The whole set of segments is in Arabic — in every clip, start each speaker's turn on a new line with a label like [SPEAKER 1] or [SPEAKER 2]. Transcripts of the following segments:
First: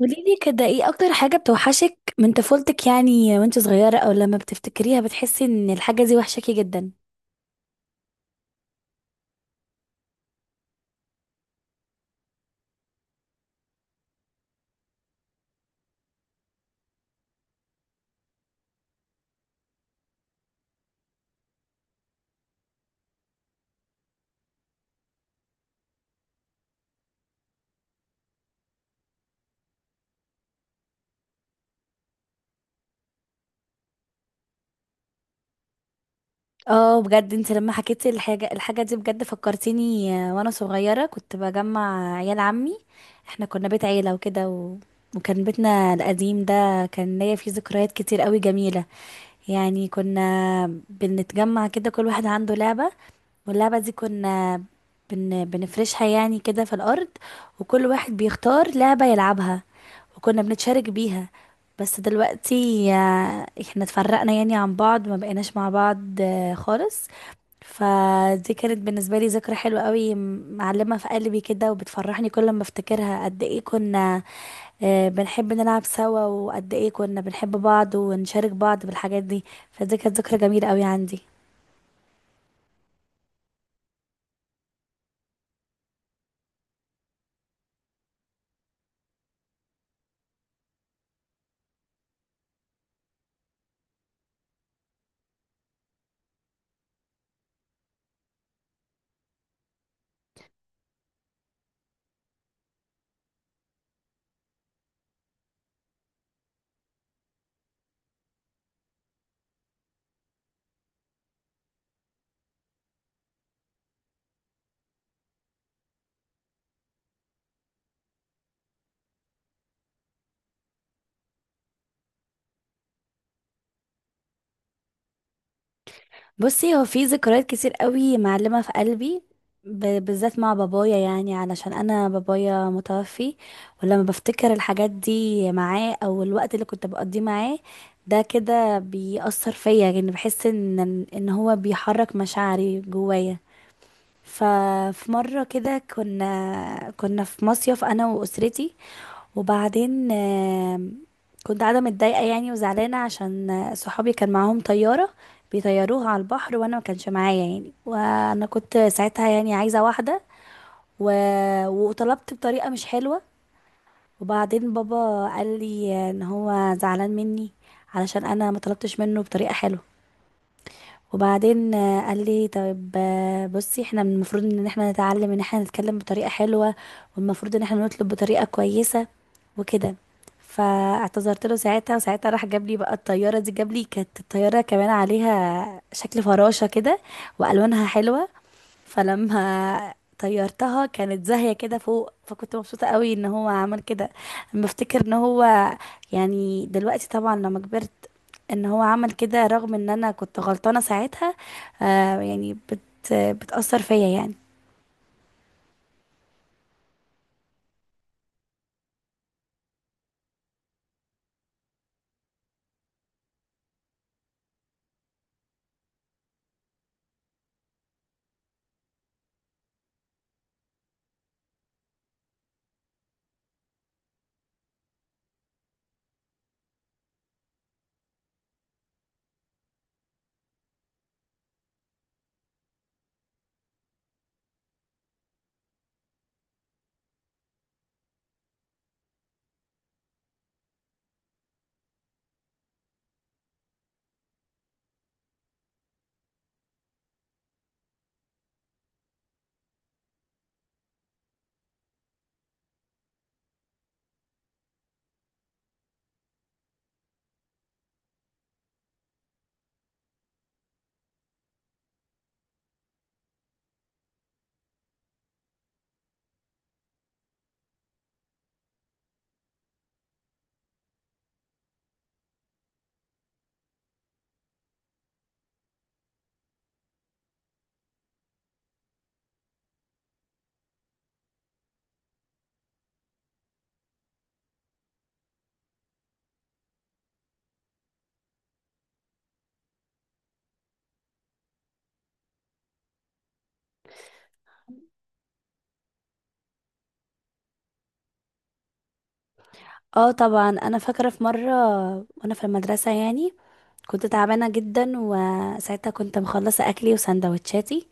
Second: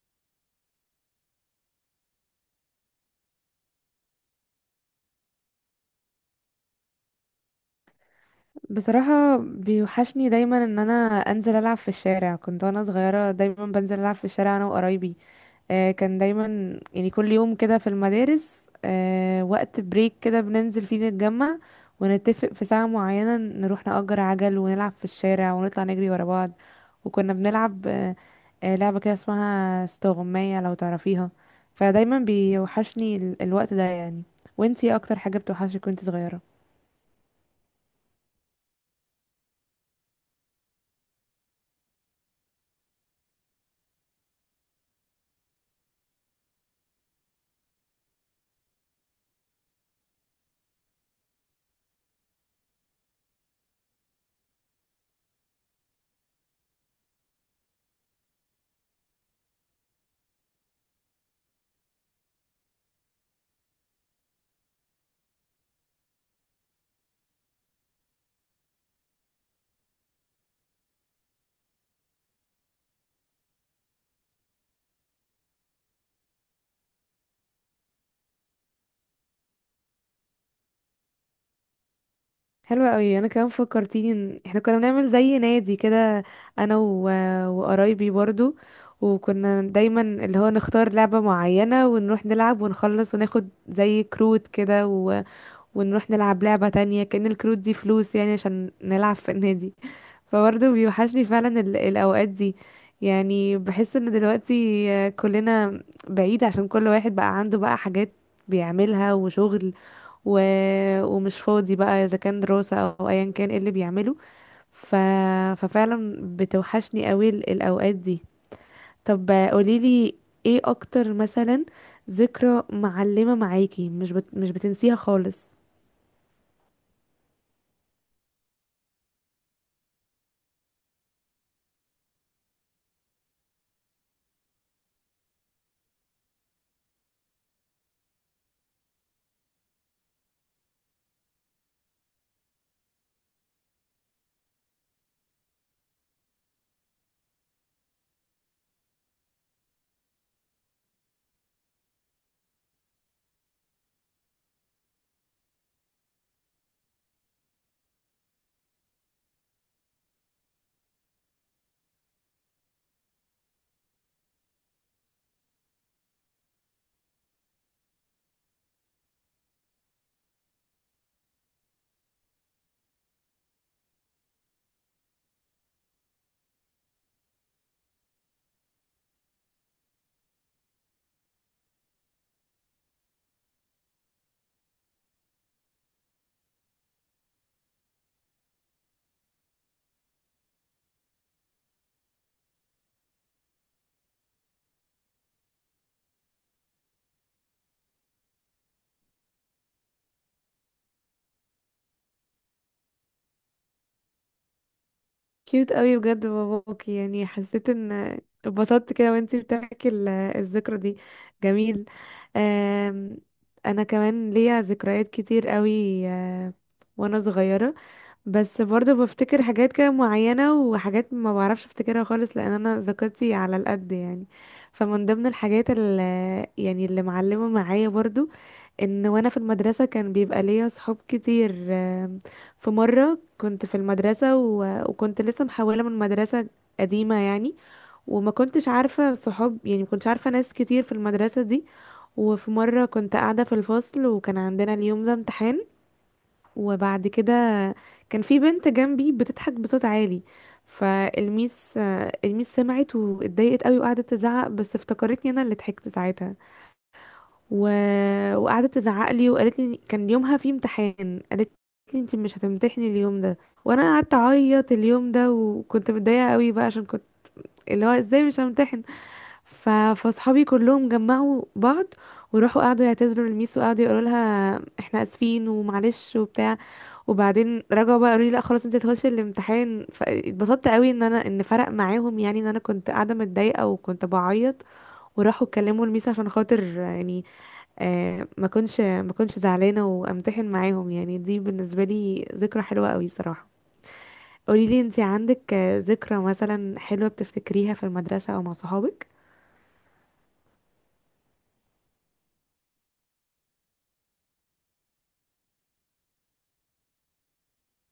[SPEAKER 1] قولي لي كده ايه اكتر حاجة بتوحشك من طفولتك يعني وانت صغيرة او لما بتفتكريها بتحسي ان الحاجة دي وحشاكي جدا؟
[SPEAKER 2] بصراحة بيوحشني دايما ان انا انزل العب في الشارع. كنت وانا صغيرة دايما بنزل العب في الشارع انا وقرايبي. كان دايما يعني كل يوم كده في المدارس وقت بريك كده بننزل فيه نتجمع ونتفق في ساعة معينة نروح نأجر عجل ونلعب في الشارع ونطلع نجري ورا بعض. وكنا بنلعب لعبة كده اسمها استغماية لو تعرفيها. فدايما بيوحشني الوقت ده يعني. وانتي إيه اكتر حاجة بتوحشك وانتي صغيرة؟
[SPEAKER 1] اه بجد انت لما حكيتي الحاجة دي بجد فكرتيني. وانا صغيرة كنت بجمع عيال عمي. احنا كنا بيت عيلة وكده وكان بيتنا القديم ده كان ليا فيه ذكريات كتير قوي جميلة. يعني كنا بنتجمع كده، كل واحد عنده لعبة، واللعبة دي كنا بنفرشها يعني كده في الأرض، وكل واحد بيختار لعبة يلعبها وكنا بنتشارك بيها. بس دلوقتي احنا اتفرقنا يعني عن بعض، ما بقيناش مع بعض خالص. فدي كانت بالنسبة لي ذكرى حلوة قوي، معلمة في قلبي كده وبتفرحني كل ما افتكرها، قد ايه كنا بنحب نلعب سوا، وقد ايه كنا بنحب بعض ونشارك بعض بالحاجات دي. فدي كانت ذكرى جميلة قوي عندي.
[SPEAKER 2] حلوة قوي. انا كمان فكرتيني ان احنا كنا بنعمل زي نادي كده انا وقرايبي برضو. وكنا دايما اللي هو نختار لعبة معينة ونروح نلعب ونخلص وناخد زي كروت كده ونروح نلعب لعبة تانية كأن الكروت دي فلوس يعني عشان نلعب في النادي. فبرضو بيوحشني فعلا الأوقات دي. يعني بحس ان دلوقتي كلنا بعيد عشان كل واحد بقى عنده بقى حاجات بيعملها وشغل و... ومش فاضي بقى اذا كان دراسة او ايا كان ايه اللي بيعمله. ف... ففعلا بتوحشني قوي الاوقات دي. طب قوليلي ايه اكتر مثلا ذكرى معلمة معاكي مش بتنسيها خالص؟
[SPEAKER 1] بصي، هو في ذكريات كتير قوي معلمة في قلبي، بالذات مع بابايا، يعني علشان انا بابايا متوفي. ولما بفتكر الحاجات دي معاه او الوقت اللي كنت بقضيه معاه ده كده بيأثر فيا، يعني بحس ان هو بيحرك مشاعري جوايا. ففي مرة كده كنا في مصيف أنا وأسرتي، وبعدين كنت قاعدة متضايقة يعني وزعلانة، عشان صحابي كان معاهم طيارة بيطيروها على البحر وأنا ما كانش معايا، يعني وأنا كنت ساعتها يعني عايزة واحدة و... وطلبت بطريقة مش حلوة. وبعدين بابا قال لي ان هو زعلان مني علشان انا ما طلبتش منه بطريقة حلوة. وبعدين قال لي طيب، بصي، احنا من المفروض ان احنا نتعلم ان احنا نتكلم بطريقة حلوة والمفروض ان احنا نطلب بطريقة كويسة وكده. فاعتذرت له ساعتها، وساعتها راح جاب لي بقى الطيارة دي، جاب لي كانت الطيارة كمان عليها شكل فراشة كده وألوانها حلوة. فلما طيرتها كانت زاهية كده فوق، فكنت مبسوطة قوي ان هو عمل كده. بفتكر ان هو، يعني دلوقتي طبعا لما كبرت، ان هو عمل كده رغم ان انا كنت غلطانة ساعتها. آه يعني بتأثر فيا يعني.
[SPEAKER 2] كيوت قوي بجد باباكي، يعني حسيت ان اتبسطت كده وانتي بتحكي الذكرى دي. جميل. آم، انا كمان ليا ذكريات كتير قوي وانا صغيرة. بس برضه بفتكر حاجات كده معينة وحاجات ما بعرفش افتكرها خالص لان انا ذاكرتي على القد يعني. فمن ضمن الحاجات اللي يعني اللي معلمة معايا برضه ان وانا في المدرسة كان بيبقى ليا صحاب كتير. في مرة كنت في المدرسة وكنت لسه محولة من مدرسة قديمة يعني، وما كنتش عارفة صحاب، يعني ما كنتش عارفة ناس كتير في المدرسة دي. وفي مرة كنت قاعدة في الفصل وكان عندنا اليوم ده امتحان. وبعد كده كان في بنت جنبي بتضحك بصوت عالي، فالميس الميس سمعت واتضايقت قوي وقعدت تزعق، بس افتكرتني انا اللي ضحكت ساعتها. و... وقعدت تزعق لي وقالت لي، كان يومها في امتحان، قالت لي انت مش هتمتحني اليوم ده. وانا قعدت اعيط اليوم ده وكنت متضايقه قوي بقى عشان كنت اللي هو ازاي مش همتحن. فاصحابي كلهم جمعوا بعض وراحوا قعدوا يعتذروا للميس وقعدوا يقولوا لها احنا اسفين ومعلش وبتاع. وبعدين رجعوا بقى قالوا لي لا خلاص انت هتخشي الامتحان. فاتبسطت قوي ان انا فرق معاهم، يعني ان انا كنت قاعده متضايقه وكنت بعيط وراحوا اتكلموا الميس عشان خاطر يعني. ما كنتش زعلانه وامتحن معاهم. يعني دي بالنسبه لي ذكرى حلوه قوي بصراحه. قولي لي انت عندك ذكرى مثلا حلوه بتفتكريها في المدرسه او مع صحابك؟
[SPEAKER 1] اه طبعا انا فاكرة في مرة وانا في المدرسة يعني، كنت تعبانة جدا وساعتها كنت مخلصة اكلي وسندوتشاتي،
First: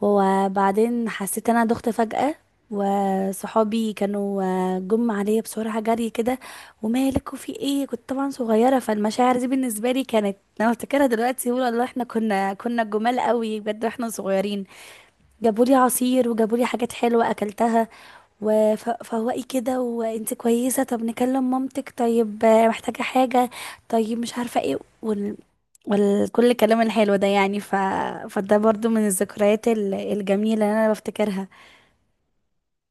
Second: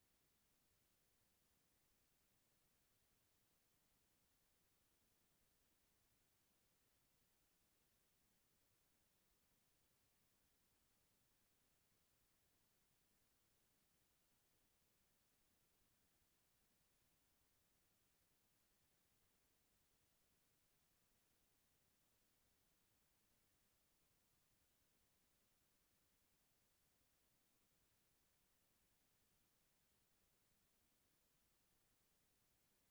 [SPEAKER 1] وبعدين حسيت ان انا دخت فجأة، وصحابي كانوا جم عليا بسرعة جري كده، ومالك وفي ايه؟ كنت طبعا صغيرة، فالمشاعر دي بالنسبة لي كانت، انا افتكرها دلوقتي بقول الله، احنا كنا جمال قوي بجد واحنا صغيرين. جابوا لي عصير وجابوا لي حاجات حلوة أكلتها، وفوقي كده، وانت كويسة؟ طب نكلم مامتك؟ طيب، محتاجة حاجة؟ طيب مش عارفة ايه والكل، الكلام الحلو ده يعني. فده برضو من الذكريات الجميلة اللي انا بفتكرها.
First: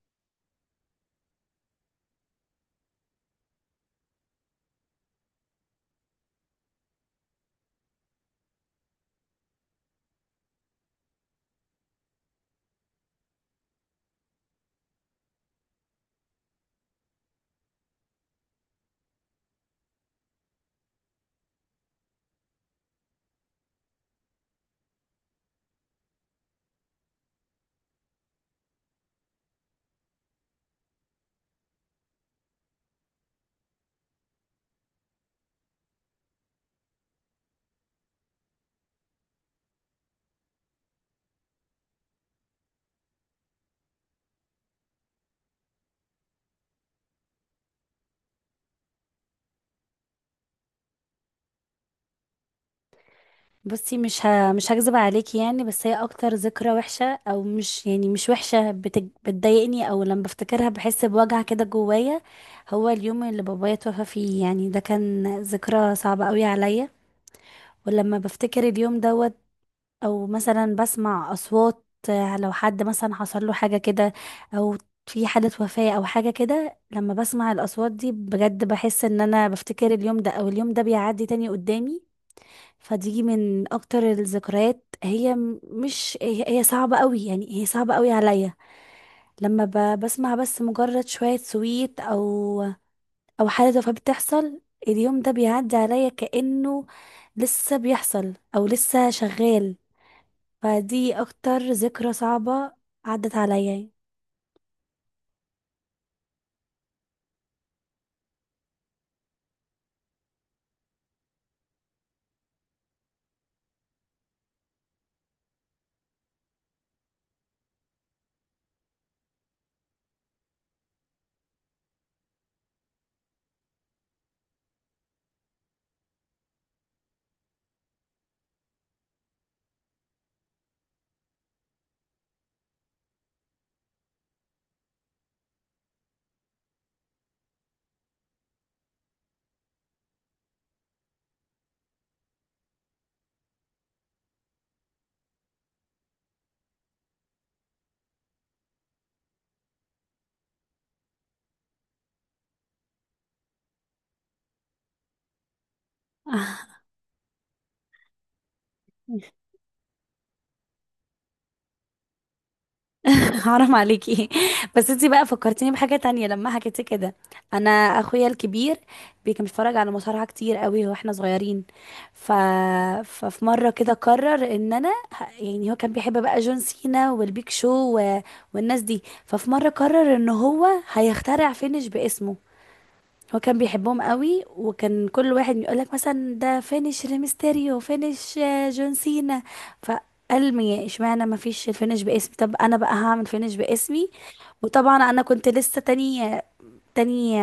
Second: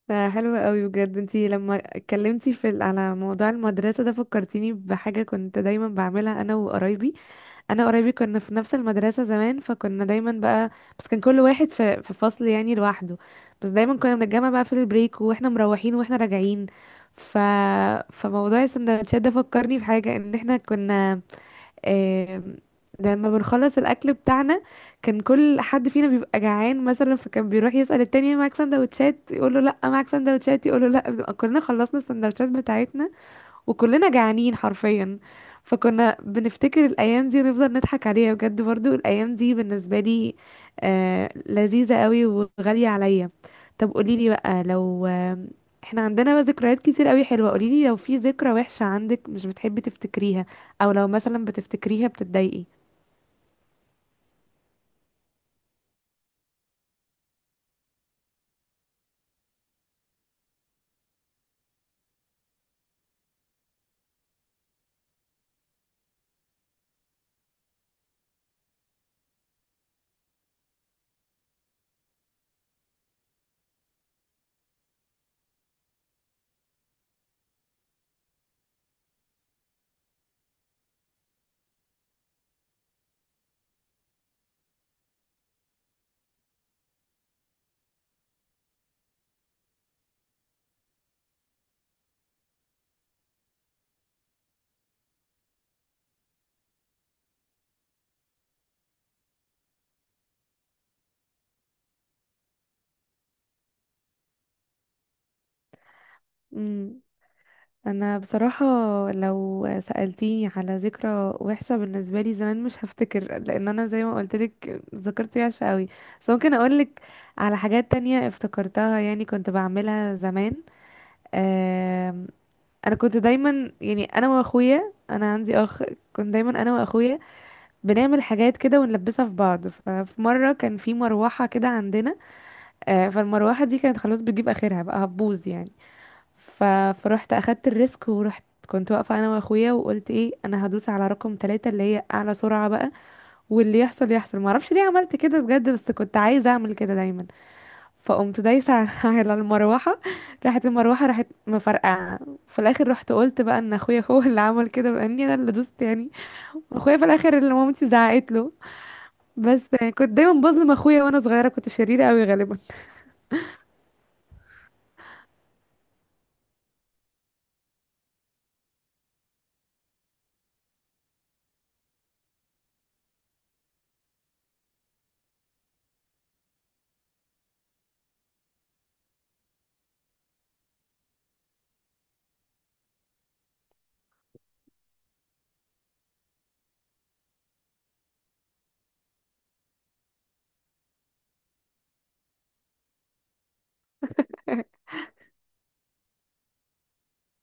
[SPEAKER 2] ده حلو قوي بجد. انتي لما اتكلمتي على موضوع المدرسة ده فكرتيني بحاجة كنت دايما بعملها انا وقرايبي انا وقرايبي كنا في نفس المدرسة زمان، فكنا دايما بقى، بس كان كل واحد في فصل يعني لوحده. بس دايما كنا بنتجمع بقى في البريك واحنا مروحين واحنا راجعين. ف فموضوع السندوتشات ده فكرني بحاجة ان احنا كنا، آم، لما بنخلص الاكل بتاعنا كان كل حد فينا بيبقى جعان مثلا، فكان بيروح يسأل التاني معاك سندوتشات يقول له لا، معاك سندوتشات يقول له لا، بنبقى كلنا خلصنا السندوتشات بتاعتنا وكلنا جعانين حرفيا. فكنا بنفتكر الايام دي ونفضل نضحك عليها بجد. برضو الايام دي بالنسبه لي لذيذه قوي وغاليه عليا. طب قوليلي بقى، لو احنا عندنا بقى ذكريات كتير قوي حلوه، قوليلي لو في ذكرى وحشه عندك مش بتحبي تفتكريها، او لو مثلا بتفتكريها بتتضايقي؟
[SPEAKER 1] بصي، مش هكذب عليكي يعني، بس هي اكتر ذكرى وحشة، او مش يعني مش وحشة، بتضايقني، او لما بفتكرها بحس بوجع كده جوايا، هو اليوم اللي بابايا توفى فيه. يعني ده كان ذكرى صعبة قوي عليا. ولما بفتكر اليوم دوت، او مثلا بسمع اصوات، لو حد مثلا حصل له حاجة كده، او في حالة وفاة او حاجة كده، لما بسمع الاصوات دي بجد بحس ان انا بفتكر اليوم ده، او اليوم ده بيعدي تاني قدامي. فدي من اكتر الذكريات، هي م- مش هي هي صعبة قوي، يعني هي صعبة قوي عليا. لما بسمع بس مجرد شوية سويت، او او حاجه زي فبتحصل، اليوم ده بيعدي عليا كانه لسه بيحصل او لسه شغال. فدي اكتر ذكرى صعبه عدت عليا.
[SPEAKER 2] انا بصراحة لو سألتيني على ذكرى وحشة بالنسبة لي زمان مش هفتكر، لان انا زي ما قلت لك ذاكرتي وحشة قوي. بس ممكن اقول لك على حاجات تانية افتكرتها يعني كنت بعملها زمان. آم، انا كنت دايما يعني انا واخويا، انا عندي اخ، كنت دايما انا واخويا بنعمل حاجات كده ونلبسها في بعض. ففي مرة كان في مروحة كده عندنا، فالمروحة دي كانت خلاص بتجيب اخرها بقى هتبوظ يعني. ف... فروحت اخدت الريسك ورحت كنت واقفه انا واخويا وقلت ايه، انا هدوس على رقم 3 اللي هي اعلى سرعه بقى، واللي يحصل يحصل. ما اعرفش ليه عملت كده بجد بس كنت عايزه اعمل كده دايما. فقمت دايسه على المروحه، راحت المروحه راحت مفرقعه. في الاخر رحت قلت بقى ان اخويا هو اللي عمل كده لاني انا اللي دوست يعني. اخويا في الاخر اللي مامتي زعقت له. بس كنت دايما بظلم اخويا وانا صغيره، كنت شريره قوي غالبا.
[SPEAKER 1] حرام عليكي. بس انتي بقى فكرتيني بحاجة تانية لما حكيتي كده. انا اخويا الكبير كان بيتفرج على مصارعة كتير قوي واحنا صغيرين. ف... ففي مرة كده قرر ان يعني هو كان بيحب بقى جون سينا والبيك شو و... والناس دي. ففي مرة قرر ان هو هيخترع فينش باسمه. هو كان بيحبهم قوي، وكان كل واحد يقولك مثلا ده فينش ريمستيريو، فينش جون سينا. فقال مي اشمعنى ما فيش الفينش باسمي، طب انا بقى هعمل فينش باسمي. وطبعا انا كنت لسه تانية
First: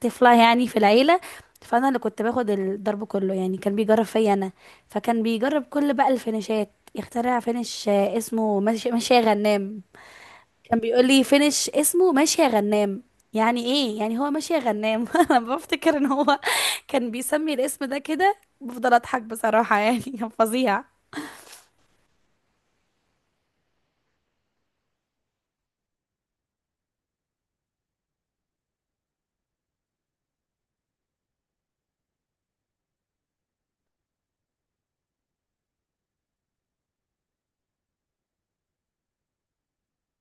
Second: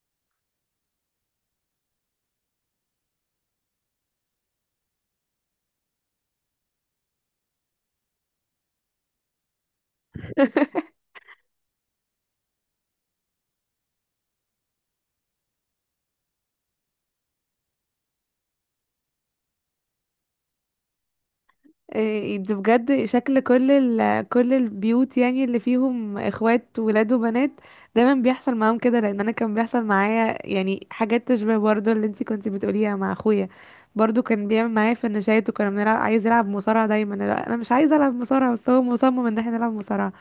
[SPEAKER 1] طفلة يعني في العيلة، فانا اللي كنت باخد الضرب كله يعني، كان بيجرب فيا انا. فكان بيجرب كل بقى الفينشات، يخترع فينش اسمه ماشي يا غنام. كان بيقول لي فينش اسمه ماشي يا غنام، يعني ايه يعني هو ماشي يا غنام؟ انا بفتكر ان هو كان بيسمي الاسم ده كده، بفضل اضحك بصراحة، يعني كان فظيع.
[SPEAKER 2] إيه ده بجد، شكل كل كل البيوت يعني اللي فيهم اخوات ولاد وبنات دايما بيحصل معاهم كده، لان انا كان بيحصل معايا يعني حاجات تشبه برضو اللي انتي كنتي بتقوليها مع اخويا. برضو كان بيعمل معايا في النشايات وكنا بنلعب، عايز يلعب مصارعة دايما. لا، انا مش عايزه العب مصارعة بس هو مصمم ان احنا نلعب مصارعة.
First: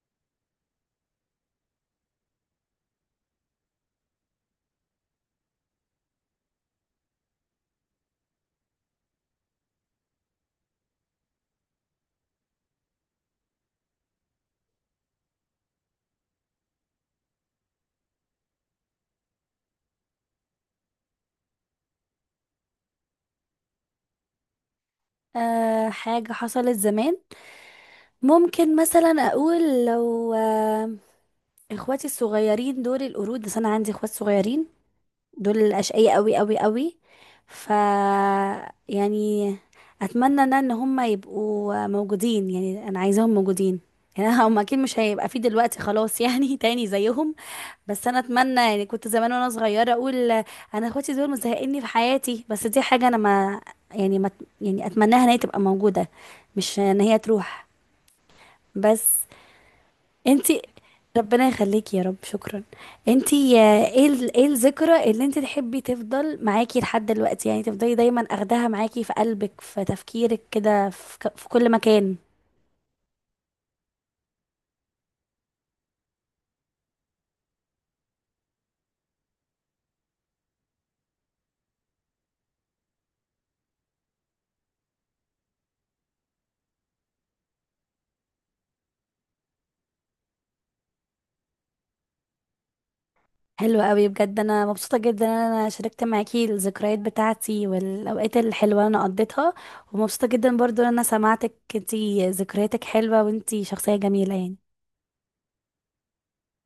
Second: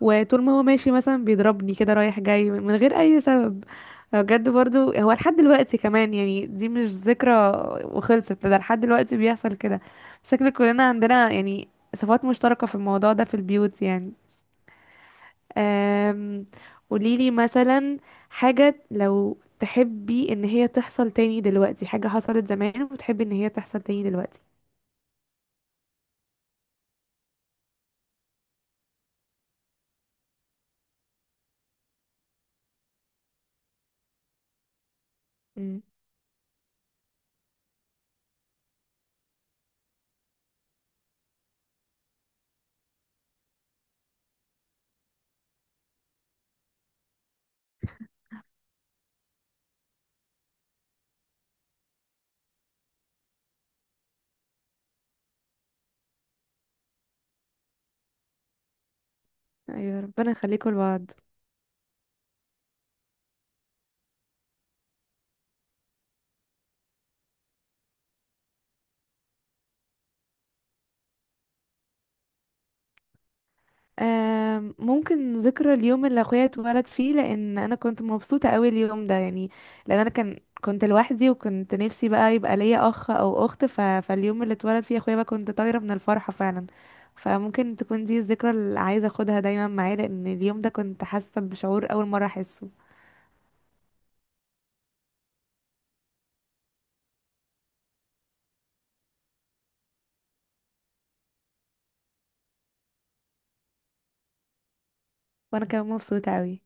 [SPEAKER 2] وطول ما هو ماشي مثلا بيضربني كده رايح جاي من غير اي سبب. بجد برضو هو لحد دلوقتي كمان، يعني دي مش ذكرى وخلصت، ده لحد دلوقتي بيحصل كده. شكل كلنا عندنا يعني صفات مشتركة في الموضوع ده في البيوت يعني. أم... قوليلي مثلا حاجة لو تحبي ان هي تحصل تاني دلوقتي، حاجة حصلت زمان وتحبي ان هي تحصل تاني دلوقتي؟
[SPEAKER 1] أه حاجة حصلت زمان، ممكن مثلا اقول، لو أه اخواتي الصغيرين دول القرود، بس انا عندي اخوات صغيرين دول
[SPEAKER 2] مم.
[SPEAKER 1] الأشقياء قوي قوي قوي. ف يعني اتمنى انا ان هم يبقوا موجودين، يعني انا عايزاهم موجودين. يعني هم اكيد مش هيبقى في دلوقتي خلاص يعني تاني زيهم. بس انا اتمنى، يعني كنت زمان وانا صغيره اقول انا اخواتي دول مزهقني في حياتي، بس دي حاجه انا ما يعني ما يعني اتمناها ان هي تبقى موجوده، مش ان هي تروح بس.
[SPEAKER 2] ايوه، ربنا
[SPEAKER 1] انتي،
[SPEAKER 2] يخليكم لبعض.
[SPEAKER 1] ربنا يخليكي يا رب، شكرا. انتي ايه ايه الذكرى اللي انتي تحبي تفضل معاكي لحد دلوقتي، يعني تفضلي دايما اخداها معاكي في قلبك، في تفكيرك كده، في, في كل مكان؟
[SPEAKER 2] ممكن ذكرى اليوم اللي اخويا اتولد فيه، لان انا كنت مبسوطه قوي اليوم ده يعني، لان انا كنت لوحدي وكنت نفسي بقى يبقى ليا اخ او اخت. فاليوم اللي اتولد فيه اخويا بقى كنت طايره من الفرحه فعلا. فممكن تكون دي الذكرى اللي عايزه اخدها دايما معايا لان اليوم ده كنت حاسه بشعور اول مره احسه.
[SPEAKER 1] حلو قوي بجد، انا مبسوطة جدا ان انا شاركت معاكي الذكريات بتاعتي والاوقات الحلوة اللي انا قضيتها، ومبسوطة جدا برضو ان انا سمعتك انتي ذكرياتك حلوة وانتي شخصية جميلة يعني.
[SPEAKER 2] وانا كمان مبسوطه قوي.